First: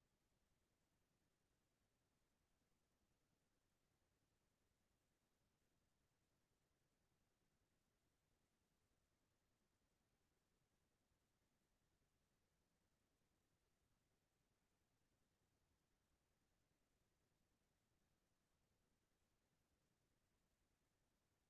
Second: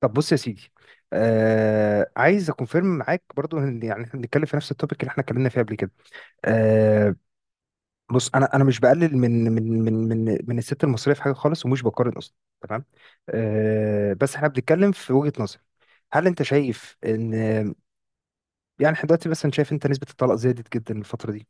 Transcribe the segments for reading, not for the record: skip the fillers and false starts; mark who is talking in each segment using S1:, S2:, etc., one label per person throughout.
S1: طب بص يا سيدي، عايز اكونفيرم معاك برضو ان يعني احنا بنتكلم في نفس التوبيك اللي احنا اتكلمنا فيه قبل كده. آه بص انا مش بقلل من الست المصريه في حاجه خالص ومش بقارن اصلا. تمام. بس احنا بنتكلم في وجهه نظر. هل انت شايف ان يعني احنا دلوقتي مثلا، شايف انت نسبه الطلاق زادت جدا الفتره دي؟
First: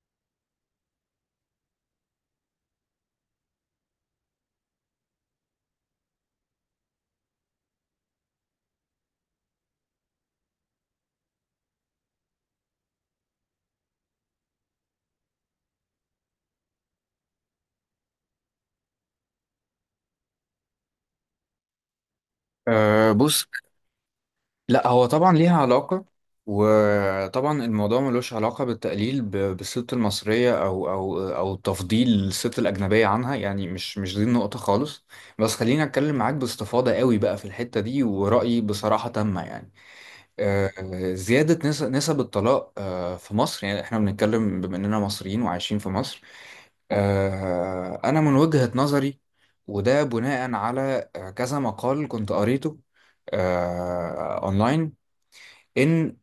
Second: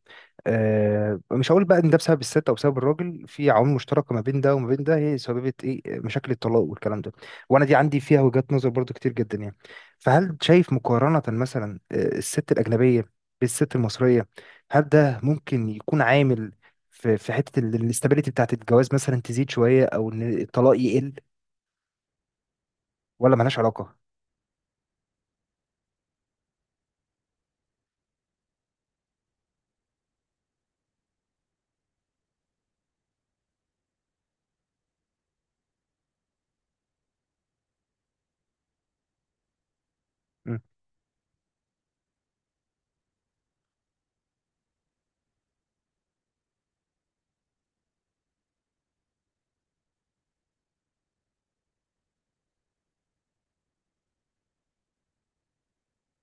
S1: مش هقول بقى ان ده بسبب الست او بسبب الراجل، في عوامل مشتركه ما بين ده وما بين ده هي سببت ايه، مشاكل الطلاق والكلام ده. وانا دي عندي فيها وجهات نظر برضو كتير جدا يعني. فهل شايف مقارنه مثلا الست الاجنبيه بالست المصريه، هل ده ممكن يكون عامل في حته الاستابيليتي بتاعت الجواز مثلا تزيد شويه او ان الطلاق يقل
S2: أه،
S1: ولا
S2: بص.
S1: ملهاش علاقه؟
S2: لا، هو طبعا ليها علاقة. وطبعا الموضوع ملوش علاقة بالتقليل بالست المصرية أو تفضيل الست الأجنبية عنها. يعني مش دي النقطة خالص. بس خليني أتكلم معاك باستفاضة قوي بقى في الحتة دي، ورأيي بصراحة تامة يعني.
S1: مم.
S2: زيادة نسب الطلاق في مصر، يعني إحنا بنتكلم بما إننا مصريين وعايشين في مصر. أنا من وجهة نظري، وده بناء على كذا مقال كنت قريته أونلاين، إن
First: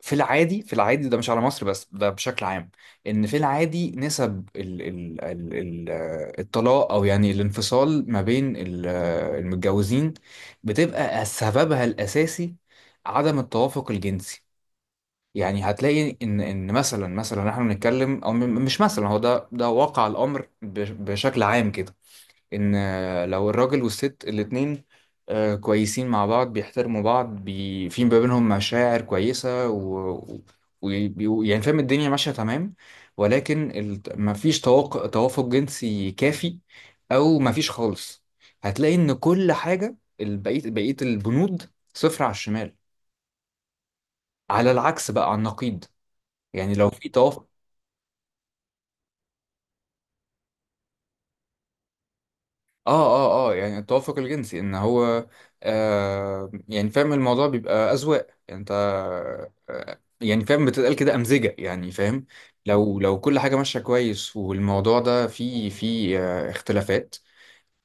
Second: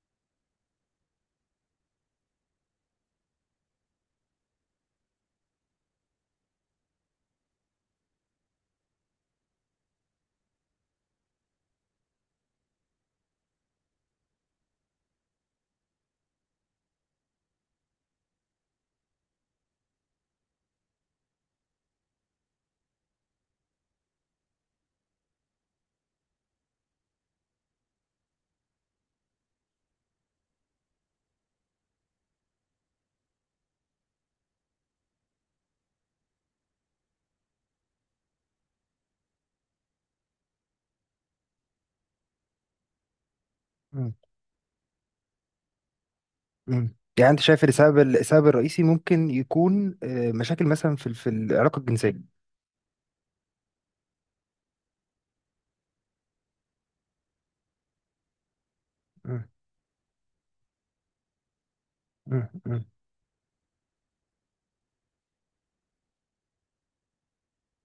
S2: في العادي ده مش على مصر بس، ده بشكل عام. إن في العادي نسب ال ال ال ال آه، الطلاق، أو يعني الانفصال ما بين المتجوزين، بتبقى سببها الأساسي عدم التوافق الجنسي. يعني هتلاقي ان مثلا احنا بنتكلم مش مثلا، هو ده واقع الامر بشكل عام كده. ان لو الراجل والست الاتنين كويسين مع بعض، بيحترموا بعض، في ما بينهم مشاعر كويسة، و يعني فاهم، الدنيا ماشية تمام. ولكن مفيش توافق جنسي كافي، او مفيش خالص. هتلاقي ان كل حاجة، بقية البنود، صفر على الشمال.
S1: مم.
S2: على العكس بقى، على النقيض، يعني لو
S1: مم.
S2: في
S1: يعني انت
S2: توافق.
S1: شايف السبب الرئيسي ممكن يكون مشاكل مثلا في في العلاقه الجنسيه؟
S2: اه يعني التوافق الجنسي ان هو، يعني فاهم، الموضوع بيبقى اذواق يعني، انت
S1: مم.
S2: يعني فاهم، بتتقال كده امزجه يعني، فاهم.
S1: مم. مم.
S2: لو كل حاجه ماشيه كويس، والموضوع ده فيه اختلافات،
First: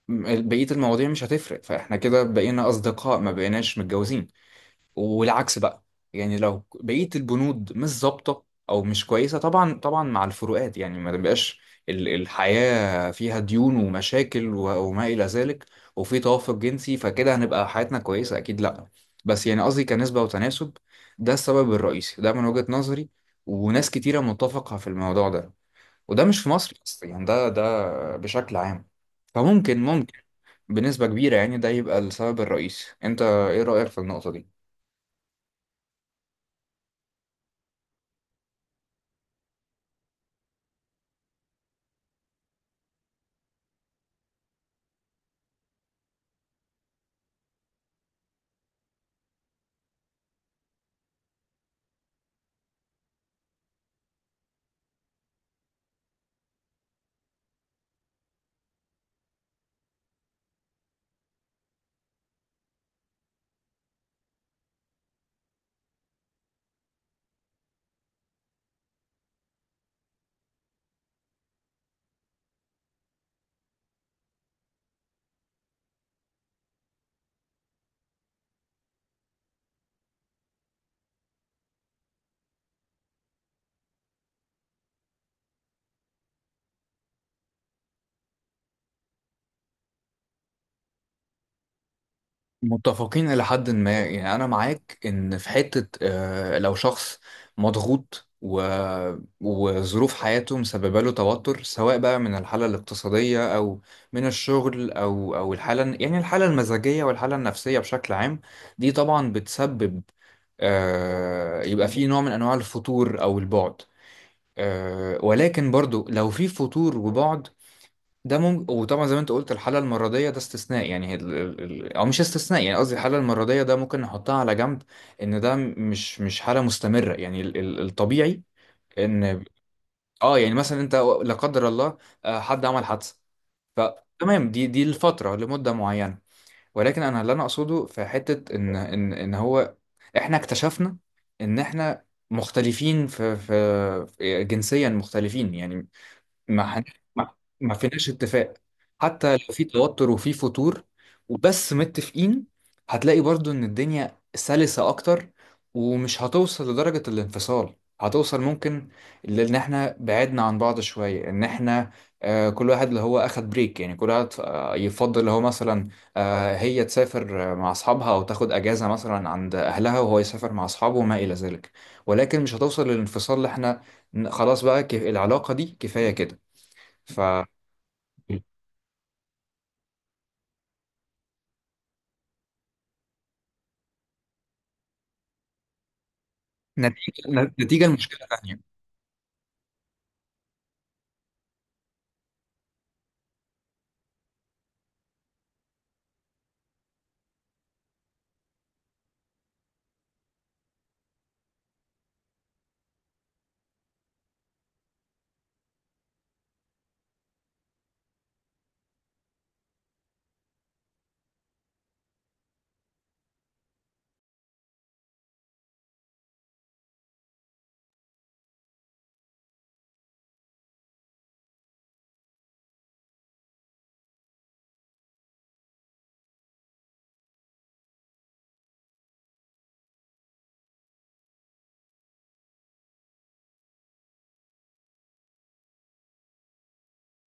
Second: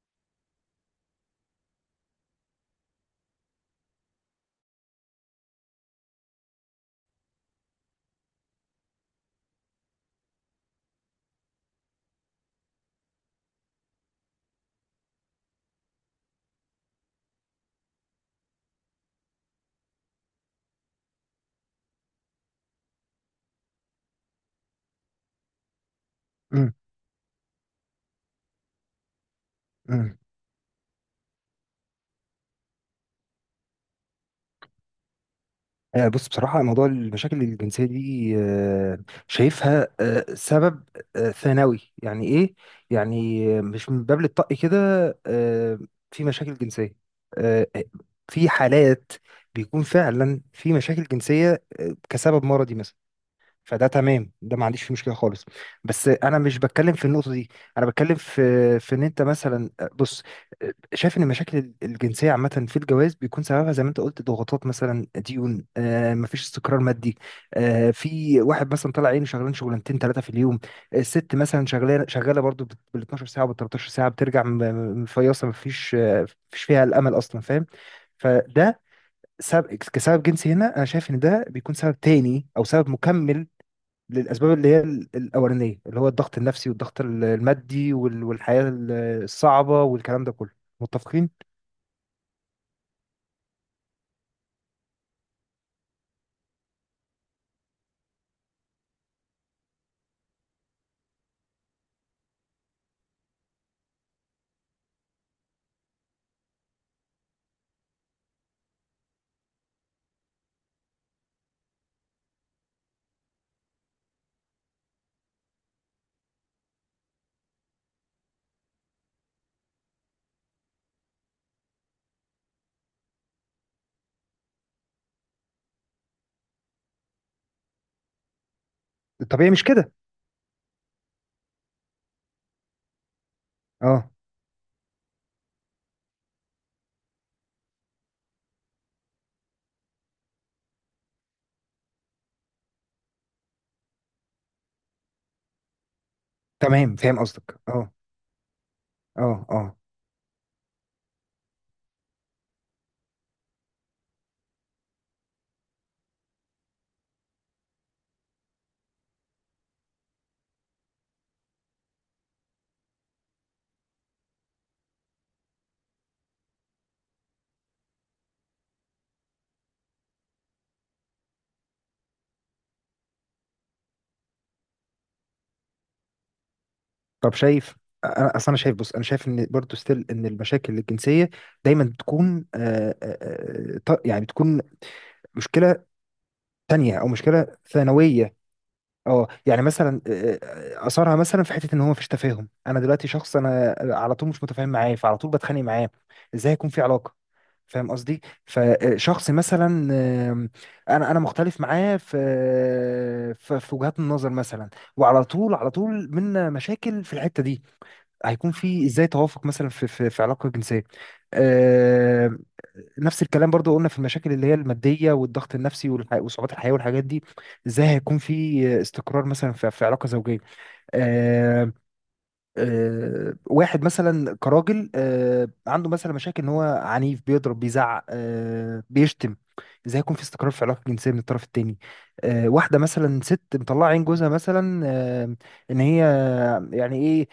S2: بقيه المواضيع مش هتفرق، فاحنا كده بقينا اصدقاء، ما بقيناش متجوزين. والعكس بقى، يعني لو بقية البنود مش ظابطة أو مش كويسة، طبعا طبعا مع الفروقات يعني، ما تبقاش الحياة فيها ديون ومشاكل وما إلى ذلك، وفي توافق جنسي، فكده هنبقى حياتنا كويسة أكيد؟ لأ. بس يعني قصدي كنسبة وتناسب، ده السبب الرئيسي، ده من وجهة نظري، وناس كتيرة متفقة في الموضوع ده، وده مش في
S1: مم.
S2: مصر بس يعني، ده بشكل عام. فممكن
S1: مم.
S2: ممكن بنسبة كبيرة يعني، ده يبقى السبب الرئيسي. أنت إيه رأيك في النقطة دي؟
S1: بص بصراحة، موضوع المشاكل الجنسية دي، شايفها سبب ثانوي. يعني إيه؟ يعني مش من باب الطق كده. آه، في مشاكل جنسية، آه، في حالات بيكون فعلا في مشاكل جنسية كسبب مرضي مثلا. فده تمام، ده ما عنديش فيه مشكله خالص. بس انا مش بتكلم في النقطه دي. انا بتكلم في ان انت مثلا، بص، شايف ان المشاكل الجنسيه عامه في الجواز بيكون سببها زي ما انت قلت، ضغوطات، مثلا ديون، مفيش استقرار مادي. في واحد مثلا طالع عينه شغلان شغلانتين ثلاثه في اليوم، الست مثلا شغاله شغاله برضو بال 12 ساعه وبال 13 ساعه، بترجع مفيصه، مفيش فيها الامل اصلا، فاهم؟ فده سبب، كسبب جنسي هنا، انا شايف ان ده بيكون سبب تاني او سبب مكمل للأسباب اللي هي الأولانية، اللي هو الضغط النفسي والضغط المادي والحياة الصعبة والكلام ده كله. متفقين؟
S2: متفقين إلى حد ما. يعني أنا معاك إن في حتة، لو شخص مضغوط وظروف حياته مسببة له توتر، سواء بقى من الحالة الاقتصادية، أو من الشغل، أو الحالة، يعني الحالة المزاجية والحالة النفسية بشكل عام، دي طبعا بتسبب يبقى في نوع من أنواع الفتور أو البعد. ولكن برضو لو في فتور وبعد، ده ممكن. وطبعا زي ما انت قلت، الحالة المرضية ده استثناء، يعني هي او مش استثناء، يعني قصدي، الحالة المرضية ده ممكن نحطها على جنب، ان ده مش حالة مستمرة. يعني الطبيعي ان،
S1: الطبيعي مش كده.
S2: اه يعني مثلا انت، لا قدر الله، حد عمل حادثة،
S1: اه.
S2: فتمام، دي الفترة لمدة معينة. ولكن انا اللي انا اقصده في حتة، ان ان هو، احنا اكتشفنا ان احنا مختلفين جنسيا مختلفين يعني، ما حن...
S1: تمام، فاهم
S2: ما
S1: قصدك.
S2: ما
S1: اه.
S2: فيناش اتفاق. حتى لو
S1: اه.
S2: في
S1: اه.
S2: توتر وفي فتور وبس متفقين، هتلاقي برضو ان الدنيا سلسة اكتر، ومش هتوصل لدرجة الانفصال. هتوصل ممكن ان احنا بعدنا عن بعض شوية، ان احنا كل واحد اللي هو اخد بريك، يعني كل واحد يفضل اللي هو مثلا، هي تسافر مع اصحابها، او تاخد اجازة مثلا عند اهلها، وهو يسافر مع اصحابه وما الى ذلك. ولكن مش هتوصل للانفصال، اللي احنا خلاص بقى العلاقة دي كفاية كده. ف
S1: طب شايف، انا اصل انا شايف، بص، انا شايف ان برضو ستيل ان المشاكل الجنسيه دايما بتكون، يعني بتكون مشكله تانية او
S2: نتيجة
S1: مشكله
S2: نتيجة المشكلة
S1: ثانويه.
S2: تانية،
S1: اه، يعني مثلا اثرها مثلا في حته ان هو مفيش تفاهم. انا دلوقتي شخص انا على طول مش متفاهم معاه فعلى طول بتخانق معاه، ازاي هيكون في علاقه؟ فاهم قصدي؟ فشخص مثلا، آم، انا مختلف معاه في وجهات النظر مثلا، وعلى طول على طول من مشاكل في الحته دي، هيكون في ازاي توافق مثلا في علاقه جنسيه؟ آم، نفس الكلام برضو قلنا في المشاكل اللي هي الماديه والضغط النفسي وصعوبات الحياه والحاجات دي. ازاي هيكون في استقرار مثلا في علاقه زوجيه؟ واحد مثلا كراجل، عنده مثلا مشاكل ان هو عنيف، بيضرب، بيزعق، بيشتم، ازاي يكون في استقرار في العلاقه الجنسيه من الطرف التاني؟ واحده مثلا ست مطلعه عين جوزها مثلا، ان هي يعني ايه،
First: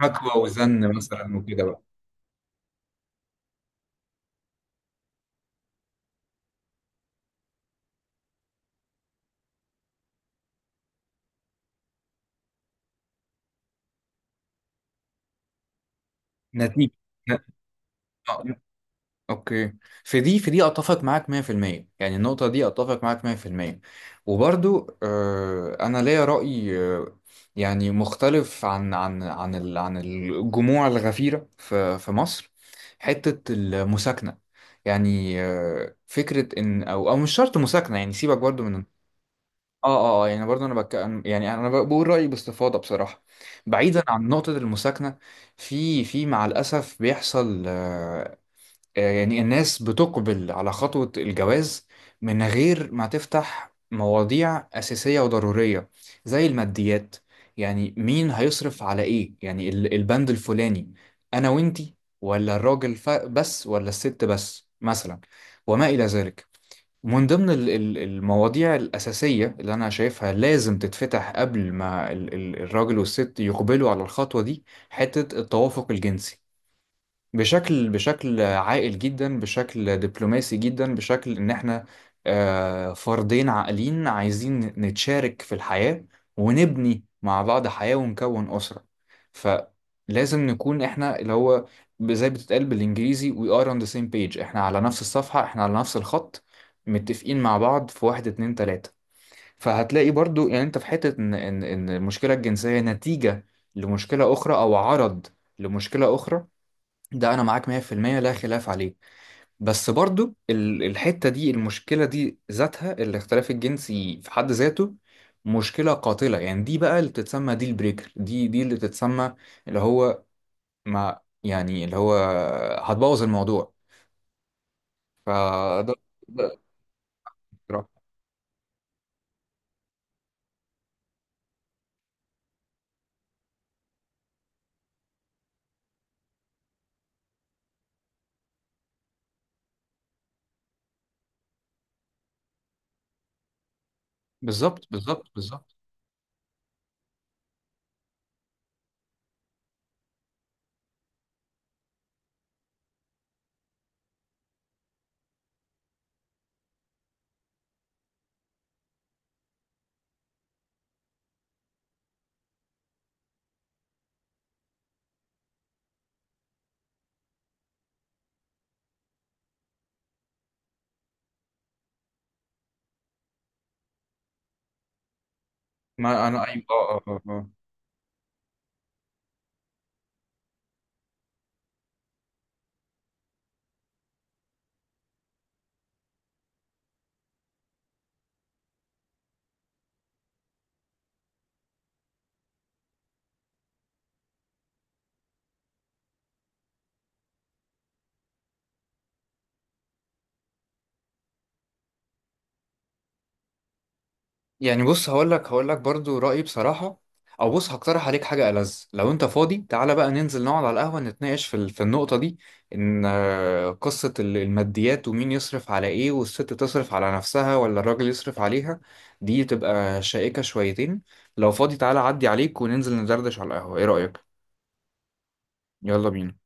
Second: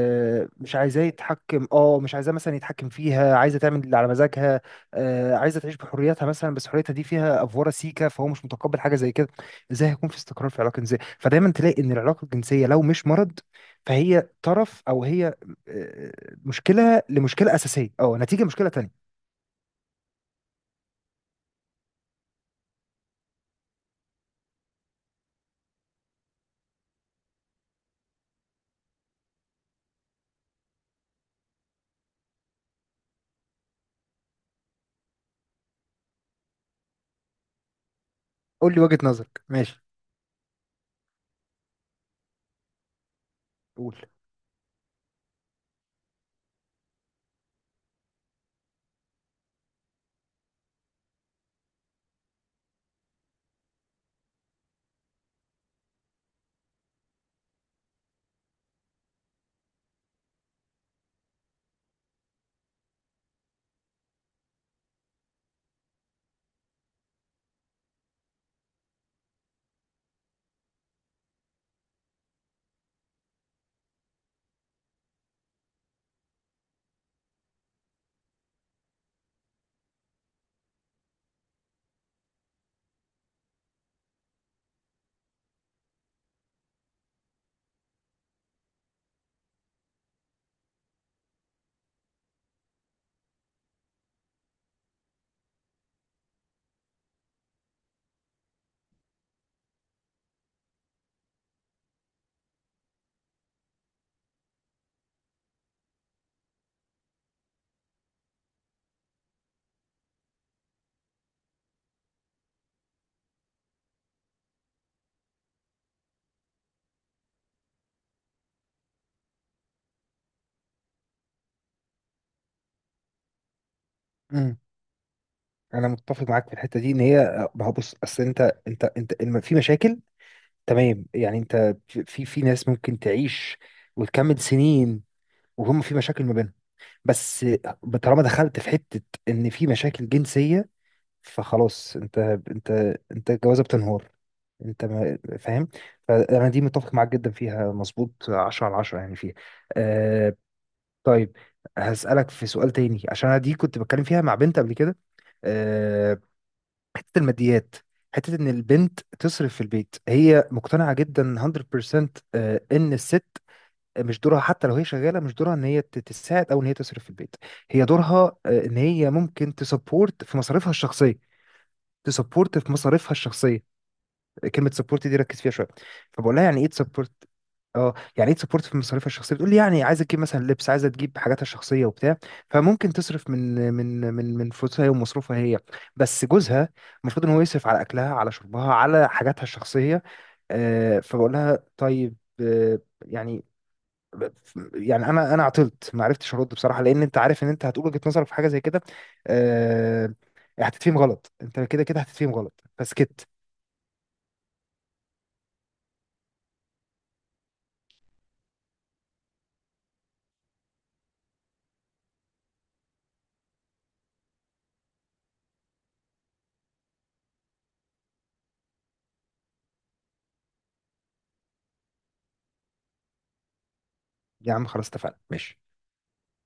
S2: حكوى
S1: مش
S2: وزن
S1: عايزاه
S2: مثلا، وكده
S1: يتحكم،
S2: بقى،
S1: مش عايزاه مثلا يتحكم فيها، عايزه تعمل اللي على مزاجها، عايزه تعيش بحريتها مثلا، بس حريتها دي فيها افوره سيكه فهو مش متقبل حاجه زي كده، ازاي هيكون في استقرار في العلاقه الجنسيه؟ فدايما تلاقي ان العلاقه الجنسيه لو مش مرض فهي طرف او هي آه،
S2: نتيجة.
S1: مشكله
S2: ن-
S1: لمشكله اساسيه، نتيجه
S2: آه،
S1: مشكله تانية.
S2: اوكي. في دي اتفق معاك 100%، يعني النقطة دي اتفق معاك 100%. وبرضو انا ليا رأي، يعني مختلف عن الجموع الغفيرة في مصر، حتة المساكنة. يعني فكرة إن، أو أو مش شرط مساكنة، يعني سيبك برضو
S1: قول لي
S2: من،
S1: وجهه نظرك، ماشي،
S2: يعني برضه انا يعني انا بقول رايي باستفاضه بصراحه،
S1: قول.
S2: بعيدا عن نقطه المساكنه. في مع الاسف بيحصل، يعني الناس بتقبل على خطوه الجواز من غير ما تفتح مواضيع اساسيه وضروريه زي الماديات، يعني مين هيصرف على ايه، يعني البند الفلاني، انا وانتي، ولا الراجل بس، ولا الست بس مثلا، وما الى ذلك. ومن ضمن المواضيع الأساسية اللي أنا شايفها لازم تتفتح قبل ما الراجل والست يقبلوا على الخطوة دي، حتة التوافق الجنسي، بشكل عاقل جدا، بشكل دبلوماسي جدا، بشكل ان احنا فردين عاقلين عايزين نتشارك في الحياة، ونبني مع بعض حياة، ونكون أسرة. فلازم نكون احنا، اللي هو زي بتتقال بالانجليزي, we are on the same page، احنا على نفس الصفحة، احنا على نفس الخط، متفقين مع بعض في واحد اتنين تلاتة. فهتلاقي برضو يعني انت في حتة، ان ان إن المشكلة الجنسية نتيجة لمشكلة أخرى، أو عرض لمشكلة أخرى. ده انا معاك 100%، لا خلاف عليه. بس برضو الحتة دي، المشكلة دي ذاتها، الاختلاف الجنسي في حد ذاته مشكلة قاتلة. يعني دي بقى اللي بتتسمى ديل بريكر، دي اللي بتتسمى، اللي هو، ما يعني اللي هو، هتبوظ الموضوع.
S1: امم انا
S2: فده،
S1: متفق معاك في
S2: ده-
S1: الحته دي ان هي، ما هو بص، اصل انت، انت في مشاكل، تمام؟ يعني انت، في ناس ممكن تعيش وتكمل سنين وهم في مشاكل ما بينهم، بس طالما دخلت في حته ان في مشاكل جنسيه فخلاص انت، انت انت الجوازه بتنهار، انت
S2: بالظبط بالظبط
S1: فاهم؟
S2: بالظبط.
S1: فانا دي متفق معاك جدا فيها، مظبوط، 10 على 10 يعني فيها. آه طيب، هسألك في سؤال تاني عشان انا دي كنت بتكلم فيها مع بنت قبل كده. آه حتة الماديات، حتة ان البنت تصرف في البيت. هي مقتنعة جدا 100%، ان الست مش دورها حتى لو هي شغالة، مش دورها ان هي تساعد او ان هي تصرف في البيت. هي دورها، ان هي ممكن تسبورت في مصاريفها الشخصية. تسبورت في مصاريفها الشخصية، كلمة سبورت دي ركز فيها شوية.
S2: ما
S1: فبقول لها
S2: انا
S1: يعني
S2: ايوه،
S1: ايه
S2: آه، آه،
S1: تسبورت،
S2: آه. آه.
S1: اه يعني ايه تسبورت في مصاريفها الشخصيه، بتقول لي يعني عايزه تجيب مثلا لبس، عايزه تجيب حاجاتها الشخصيه وبتاع، فممكن تصرف من فلوسها هي ومصروفها هي، بس جوزها المفروض ان هو يصرف على اكلها، على شربها، على حاجاتها الشخصيه. فبقول لها طيب، يعني، يعني انا عطلت ما عرفتش ارد بصراحه لان انت عارف ان انت هتقول وجهه نظرك في حاجه زي كده آه هتتفهم غلط. انت كده كده هتتفهم غلط فسكت.
S2: يعني بص، هقول لك برضو رأيي بصراحة. او بص، هقترح عليك حاجة ألذ، لو انت فاضي تعالى بقى ننزل نقعد على القهوة، نتناقش في النقطة دي، ان قصة الماديات، ومين يصرف على ايه، والست تصرف على نفسها ولا الراجل يصرف عليها. دي تبقى شائكة شويتين. لو فاضي تعالى عدي عليك وننزل ندردش على القهوة، ايه رأيك؟
S1: يا عم خلاص اتفقنا، ماشي.
S2: يلا بينا.